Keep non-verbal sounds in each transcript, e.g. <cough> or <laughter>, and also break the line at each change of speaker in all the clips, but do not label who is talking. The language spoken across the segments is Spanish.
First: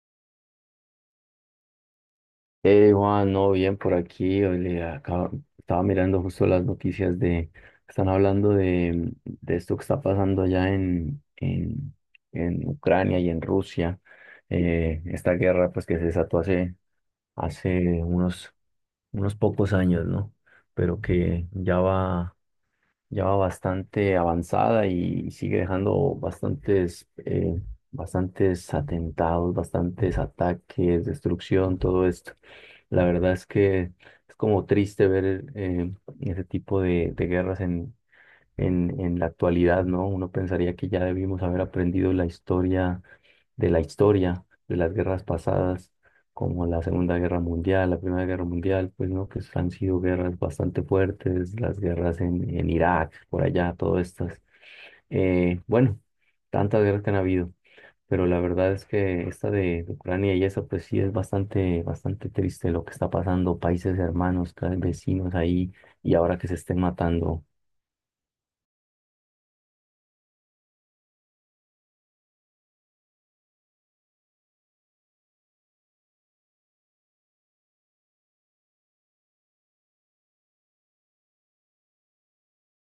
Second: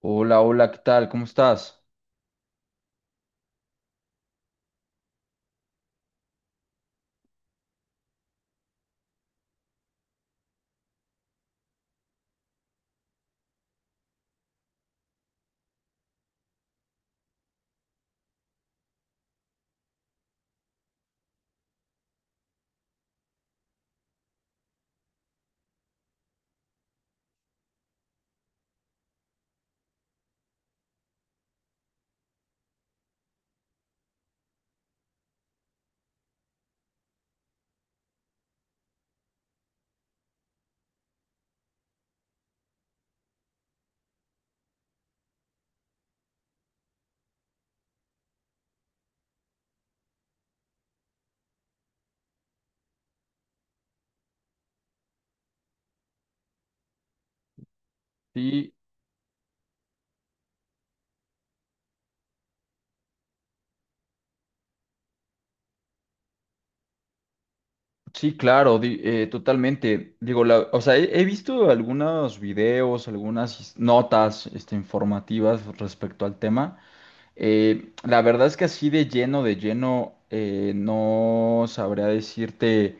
Hola, hola, ¿qué tal? ¿Cómo estás?
Juan, no, bien por aquí. Hoy estaba mirando justo las noticias están hablando de esto que está pasando allá en Ucrania y en Rusia. Esta guerra pues que se desató hace unos pocos años, ¿no? Pero que ya va bastante avanzada y sigue dejando bastantes atentados, bastantes ataques, destrucción, todo esto. La verdad es que es como triste ver ese tipo de guerras en la actualidad, ¿no? Uno pensaría que ya debimos haber aprendido la historia, de las guerras pasadas, como la Segunda Guerra Mundial, la Primera Guerra Mundial, pues, ¿no? Que han sido guerras bastante fuertes, las guerras en Irak, por allá, todas estas. Bueno, tantas guerras que han habido, pero la verdad
Sí,
es que esta de Ucrania y esa, pues sí es bastante, bastante triste lo que está pasando, países hermanos, vecinos ahí, y ahora que se estén matando.
sí, claro, totalmente. Digo, o sea, he visto algunos videos, algunas notas, este, informativas respecto al tema. La verdad es que así de lleno, no sabría decirte,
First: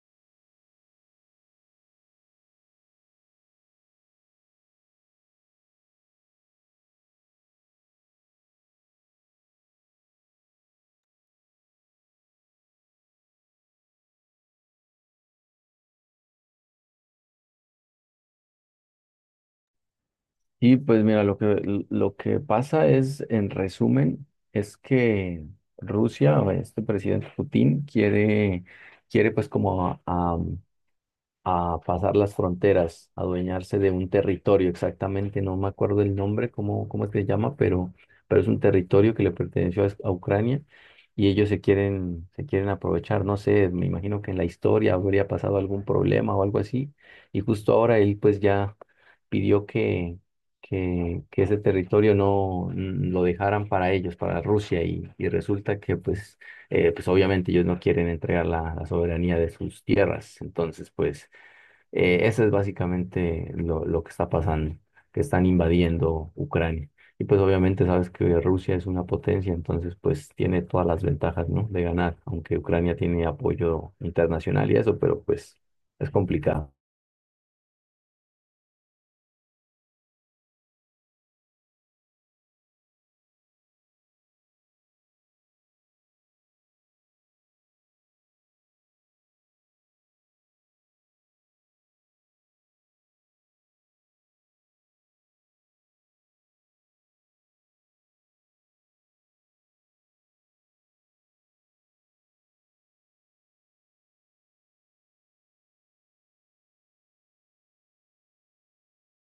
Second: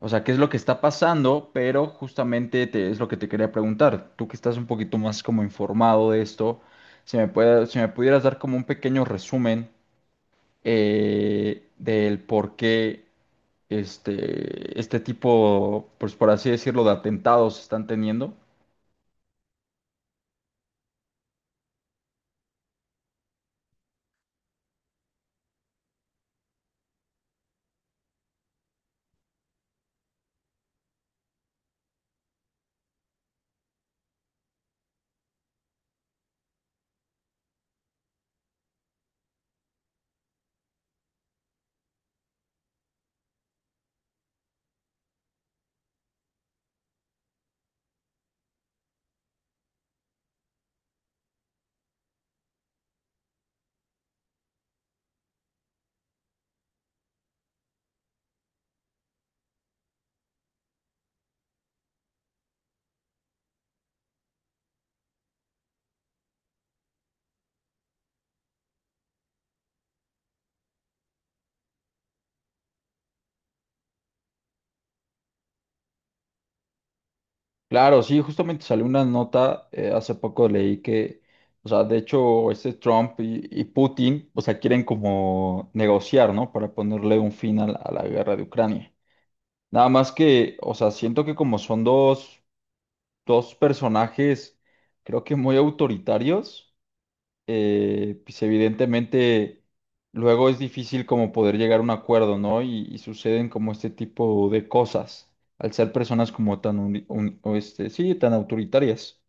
o sea, qué es lo que está pasando, pero justamente es lo que te quería preguntar. Tú que estás un poquito más como informado de esto, si me pudieras dar como un pequeño resumen. Del por qué este tipo, pues por así decirlo, de atentados están teniendo.
Y pues mira, lo que pasa es, en resumen, es que Rusia, o este presidente Putin, quiere pues como a pasar las fronteras, a adueñarse de un territorio, exactamente, no me acuerdo el nombre, cómo, cómo es que se llama, pero es un territorio que le perteneció a Ucrania y ellos se quieren aprovechar, no sé, me imagino que en la historia habría pasado algún problema o algo así, y justo ahora él pues ya pidió que ese territorio no lo dejaran para ellos, para Rusia, y resulta que pues obviamente ellos no quieren entregar la soberanía de sus tierras, entonces pues eso es básicamente lo que está pasando, que están invadiendo Ucrania. Y pues obviamente sabes que Rusia es una potencia, entonces pues tiene todas las ventajas, ¿no? De ganar, aunque Ucrania tiene apoyo internacional y eso, pero pues es complicado.
Claro, sí, justamente salió una nota, hace poco leí que, o sea, de hecho, este Trump y Putin, o sea, quieren como negociar, ¿no? Para ponerle un fin a la guerra de Ucrania. Nada más que, o sea, siento que como son dos personajes, creo que muy autoritarios pues evidentemente luego es difícil como poder llegar a un acuerdo, ¿no? Y suceden como este tipo de cosas, al ser personas como tan, o este, sí, tan autoritarias.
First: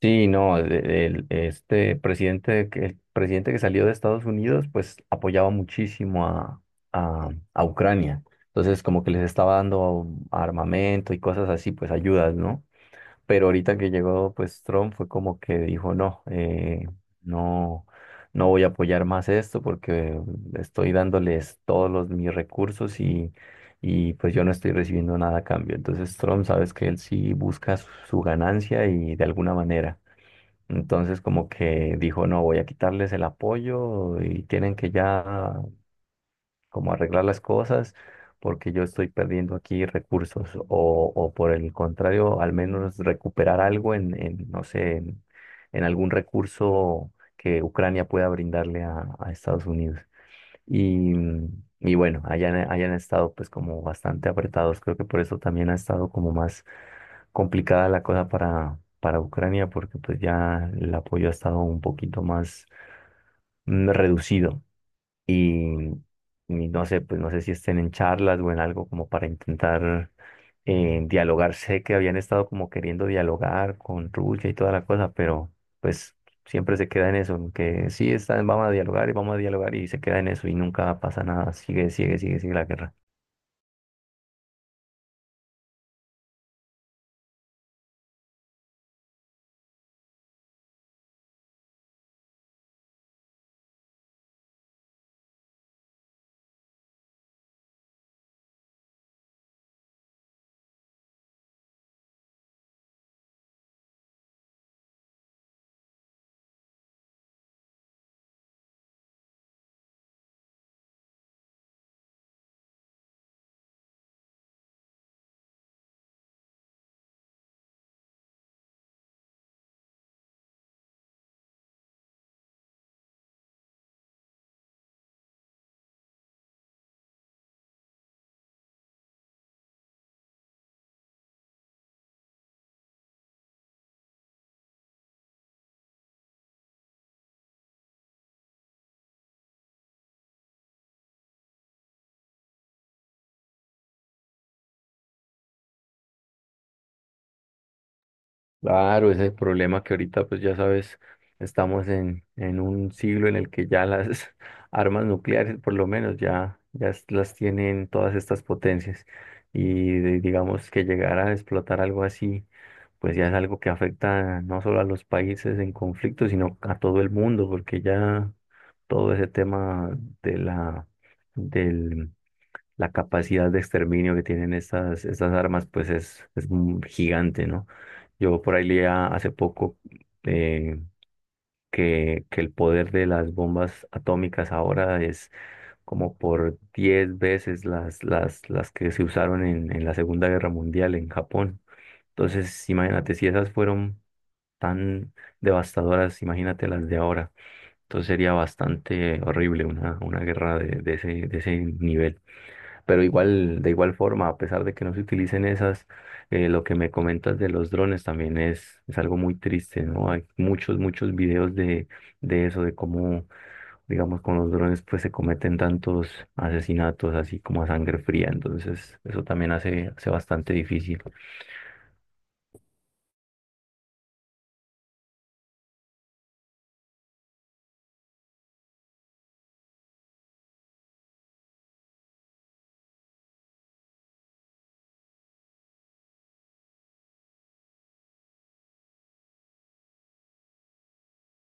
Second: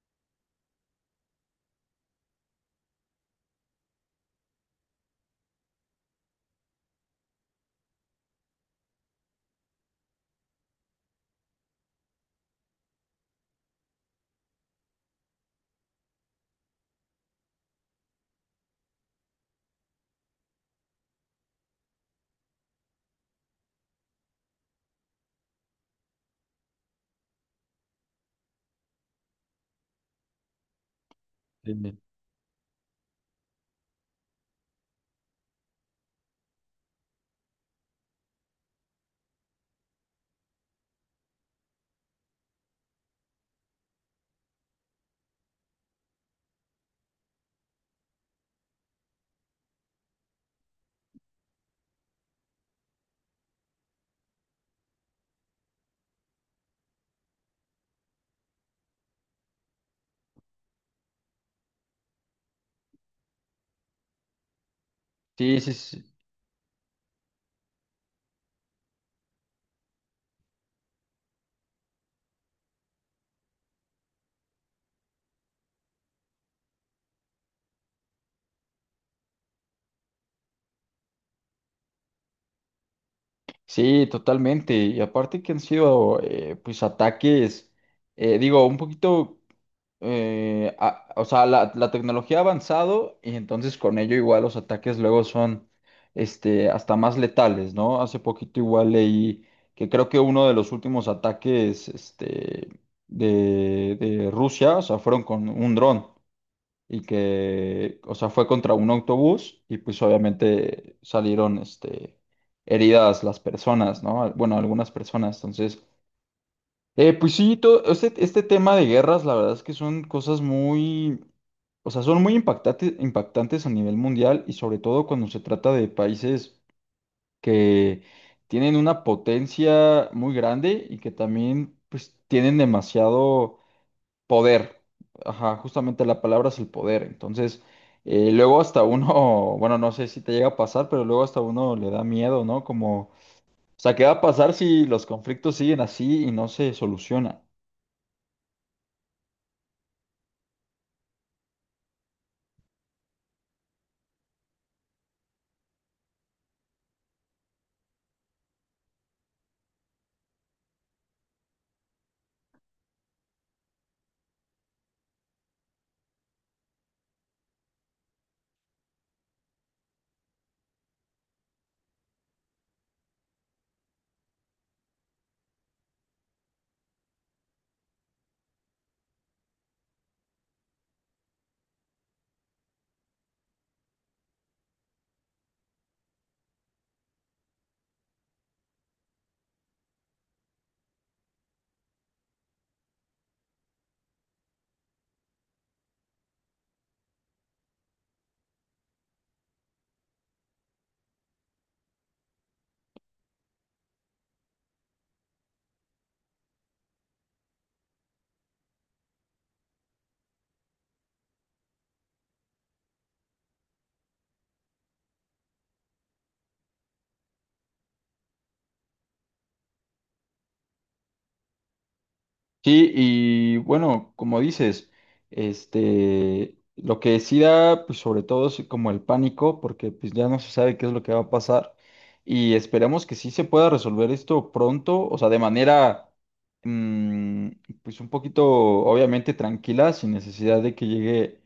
Sí, no, el presidente que salió de Estados Unidos pues apoyaba muchísimo a Ucrania. Entonces como que les estaba dando armamento y cosas así, pues ayudas, ¿no? Pero ahorita que llegó pues Trump fue como que dijo, no, no, no voy a apoyar más esto porque estoy dándoles todos mis recursos y pues yo no estoy recibiendo nada a cambio. Entonces Trump, sabes que él sí busca su ganancia y de alguna manera. Entonces como
Sí.
que dijo, no, voy a quitarles el apoyo y tienen que ya como arreglar las cosas, porque yo estoy perdiendo aquí recursos, o por el contrario, al menos recuperar algo no sé, en algún recurso que Ucrania pueda brindarle a Estados Unidos. Y, y bueno, hayan estado pues como bastante apretados, creo que por eso también ha estado como más complicada la cosa para Ucrania porque pues ya el apoyo ha estado un poquito más reducido
Sí, sí,
y,
sí,
y no sé, pues no sé si estén en charlas o en algo como para intentar dialogar. Sé que habían estado como queriendo dialogar con Rulla y toda la cosa, pero pues siempre se queda en eso, en que sí, están, vamos a dialogar y vamos a dialogar y se queda en eso y nunca pasa nada. Sigue, sigue, sigue, sigue la guerra.
sí, totalmente. Y aparte que han sido, pues, ataques, digo, un poquito. O sea, la tecnología ha avanzado y entonces con ello igual los ataques luego son este, hasta más letales, ¿no? Hace poquito igual leí que creo que uno de los últimos ataques este, de Rusia, o sea, fueron con un dron y que, o sea, fue contra un autobús y pues obviamente salieron este, heridas las personas, ¿no? Bueno, algunas personas, entonces. Pues sí, todo este tema de guerras, la verdad es que son cosas muy, o sea, son muy impactantes a nivel mundial y sobre todo cuando se trata de países que tienen una potencia muy grande y que también pues tienen demasiado poder. Ajá, justamente la palabra es el poder. Entonces, luego hasta uno, <laughs> bueno, no sé si te llega a pasar, pero luego hasta uno le da miedo, ¿no? Como, o sea, ¿qué va a pasar si los conflictos siguen así y no se solucionan?
Claro, ese es el problema que ahorita, pues ya sabes, estamos en un siglo en el que ya las <laughs> armas nucleares, por lo menos, ya las tienen todas estas potencias. Y digamos que llegar a explotar algo así, pues ya es algo que afecta no solo a los países en conflicto, sino a todo el mundo, porque ya todo ese tema de la capacidad de exterminio que tienen estas armas, pues es un gigante, ¿no? Yo por ahí leía hace poco eh, que el poder de las bombas atómicas ahora es como por 10 veces las que se usaron en la Segunda Guerra Mundial en Japón. Entonces, imagínate, si esas fueron tan devastadoras, imagínate las de ahora. Entonces sería bastante horrible una guerra de ese nivel. Pero igual, de igual forma, a pesar de que no se utilicen esas, lo que me comentas de los drones también es algo muy triste, ¿no? Hay muchos, muchos videos de eso, de cómo, digamos, con los drones pues se cometen tantos asesinatos así como a sangre fría. Entonces, eso también hace bastante difícil.
Sí, y bueno, como dices, este, lo que sí da, pues sobre todo es como el pánico, porque pues ya no se sabe qué es lo que va a pasar y esperemos que sí se pueda resolver esto pronto, o sea, de manera, mm, pues un poquito, obviamente tranquila, sin necesidad de que llegue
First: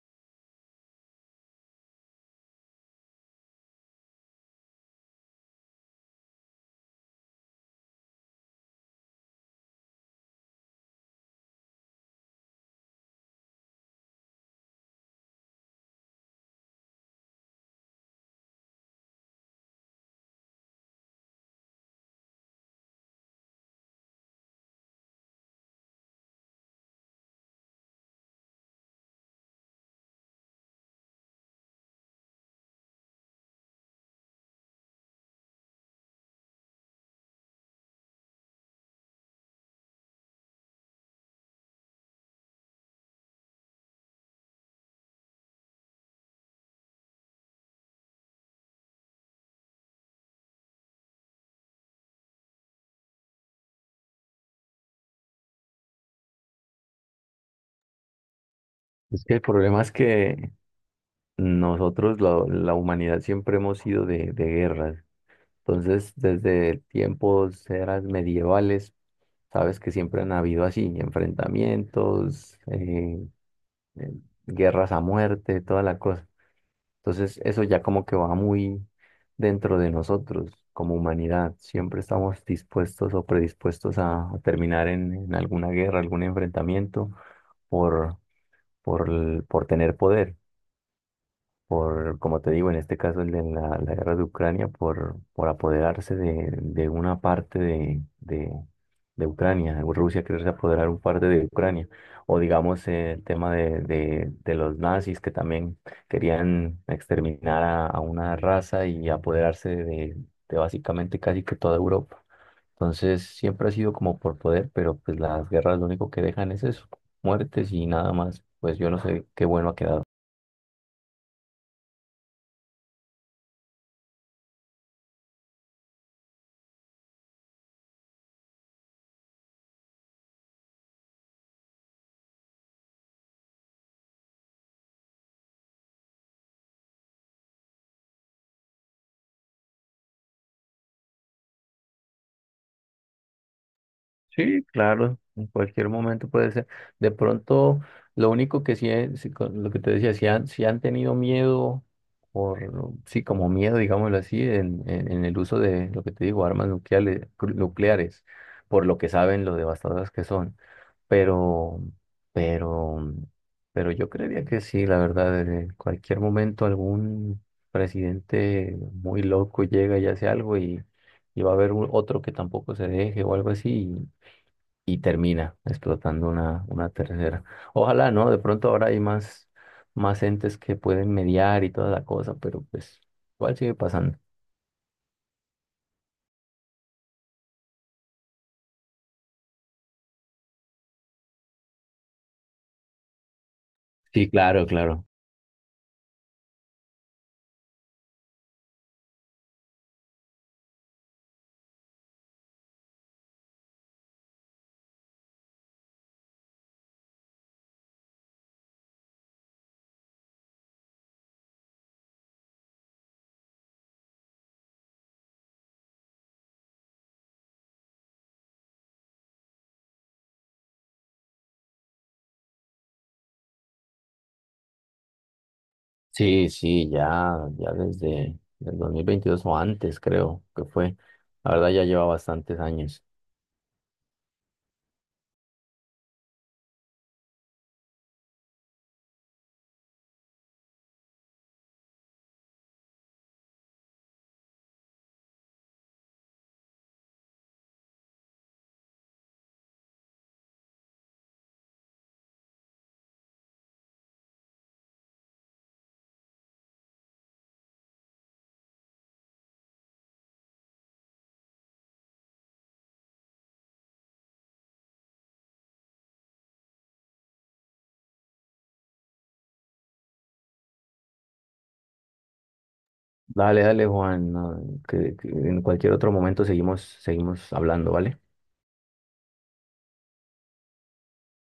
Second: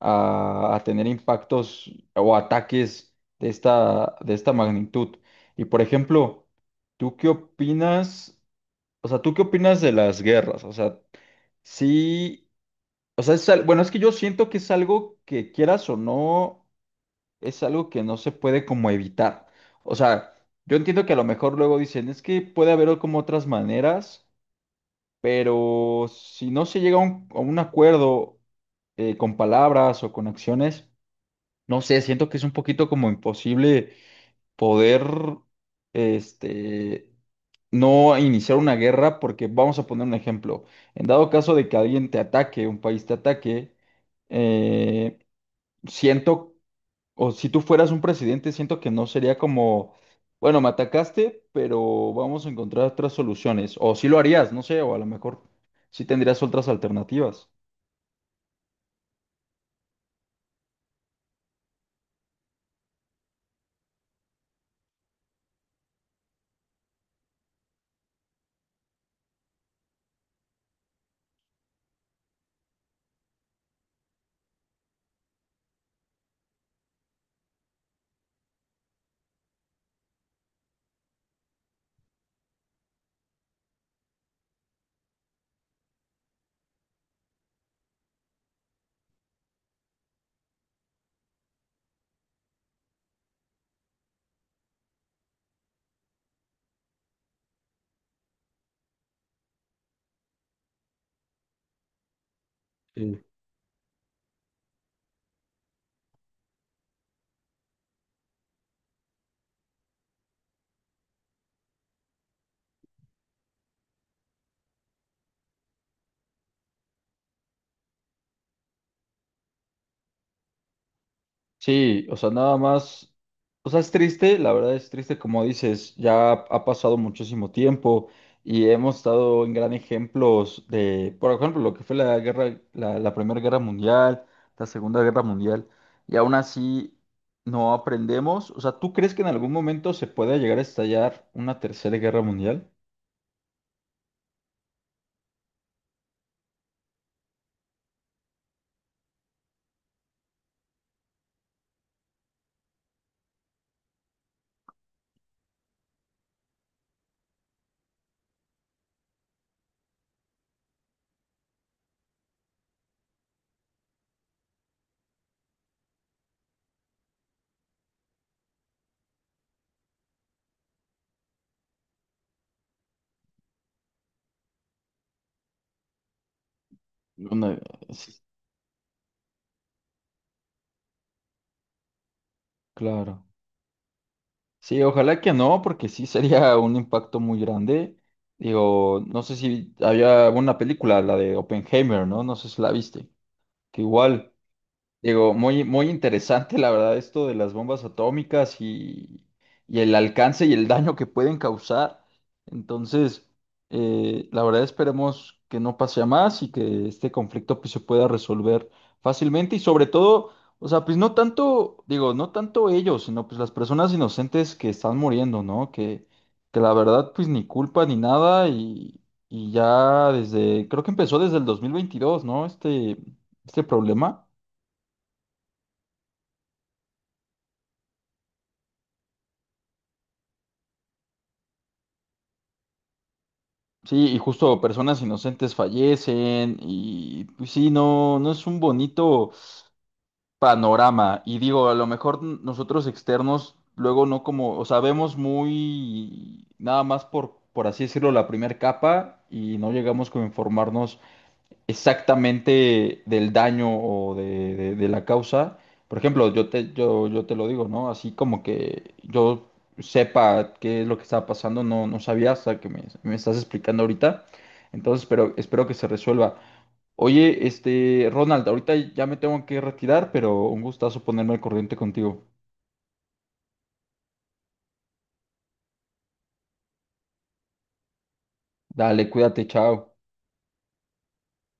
a tener impactos o ataques de esta magnitud. Y por ejemplo, ¿tú qué opinas? O sea, ¿tú qué opinas de las guerras? O sea, sí, o sea, es bueno, es que yo siento que es algo que quieras o no, es algo que no se puede como evitar. O sea, yo entiendo que a lo mejor luego dicen, es que puede haber como otras maneras, pero si no se llega a un acuerdo con palabras o con acciones, no sé, siento que es un poquito como imposible poder, este, no a iniciar una guerra, porque vamos a poner un ejemplo. En dado caso de que alguien te ataque, un país te ataque, eh, siento, o si tú fueras un presidente, siento que no sería como, bueno, me atacaste, pero vamos a encontrar otras soluciones. O si lo harías, no sé, o a lo mejor sí tendrías otras alternativas.
Es que el problema es que nosotros, la humanidad, siempre hemos sido de guerras. Entonces, desde tiempos, eras medievales, sabes que siempre han habido así, enfrentamientos, eh, guerras a muerte, toda la cosa. Entonces, eso ya como que va muy dentro de nosotros como humanidad. Siempre estamos dispuestos o predispuestos a terminar en alguna guerra, algún enfrentamiento por, por tener poder como te digo, en este caso el de la guerra de Ucrania, por apoderarse de una parte de Ucrania, Rusia quererse apoderar un parte de Ucrania, o digamos el tema de los nazis que también querían exterminar a una raza y apoderarse de básicamente casi que toda Europa. Entonces siempre ha sido como por poder, pero pues las guerras lo único que dejan es eso, muertes y nada más. Pues yo no sé qué bueno ha quedado.
Sí, o sea, nada más, o sea, es triste, la verdad es triste, como dices, ya ha pasado muchísimo tiempo y hemos estado en gran ejemplos de, por ejemplo, lo que fue la guerra, la Primera Guerra Mundial, la Segunda Guerra Mundial, y aún así no aprendemos. O sea, ¿tú crees que en algún momento se pueda llegar a estallar una tercera guerra mundial?
Sí, claro, en cualquier momento puede ser. De pronto, lo único que sí, es, sí, con lo que te decía, si han tenido miedo, por, sí, como miedo, digámoslo así, en el uso de, lo que te digo, armas nucleares, nucleares, por lo que saben lo devastadoras que son. Pero, pero, pero yo creería que sí, la verdad, en cualquier momento algún presidente muy loco llega y hace algo y va a haber un otro que tampoco se deje o algo así y termina explotando una
No,
tercera. Ojalá,
Sí,
¿no? De pronto ahora hay más entes que pueden mediar y toda la cosa, pero pues
claro.
igual sigue pasando.
Sí, ojalá que no, porque sí sería un impacto muy grande. Digo, no sé si había una película, la de Oppenheimer, ¿no? No sé si la viste. Que
Sí,
igual,
claro, claro.
Digo, muy, muy interesante, la verdad, esto de las bombas atómicas y el alcance y el daño que pueden causar. Entonces, la verdad, esperemos que no pase a más y que este conflicto pues, se pueda resolver fácilmente y sobre todo, o sea, pues no tanto, digo, no tanto ellos, sino pues las personas inocentes que están muriendo, ¿no? Que la verdad, pues ni culpa ni nada y ya desde, creo que empezó desde el 2022, ¿no? Este problema.
Sí, sí, ya desde el 2022 o antes, creo que fue. La verdad ya lleva bastantes años.
Sí, y justo personas inocentes fallecen y pues sí, no, no es un bonito panorama. Y digo, a lo mejor nosotros externos luego no como, o sea, vemos muy nada más por así decirlo, la primera capa y no llegamos como a informarnos exactamente del daño o de la causa. Por ejemplo, yo te lo digo, ¿no? Así como que yo sepa qué es lo que estaba pasando, no, no sabía hasta que me estás explicando ahorita. Entonces, pero espero que se resuelva. Oye, este, Ronald, ahorita ya me tengo que retirar, pero un gustazo ponerme al corriente contigo.
Dale, dale, Juan, no, que en cualquier otro momento seguimos, seguimos hablando, ¿vale?
Dale, cuídate, chao.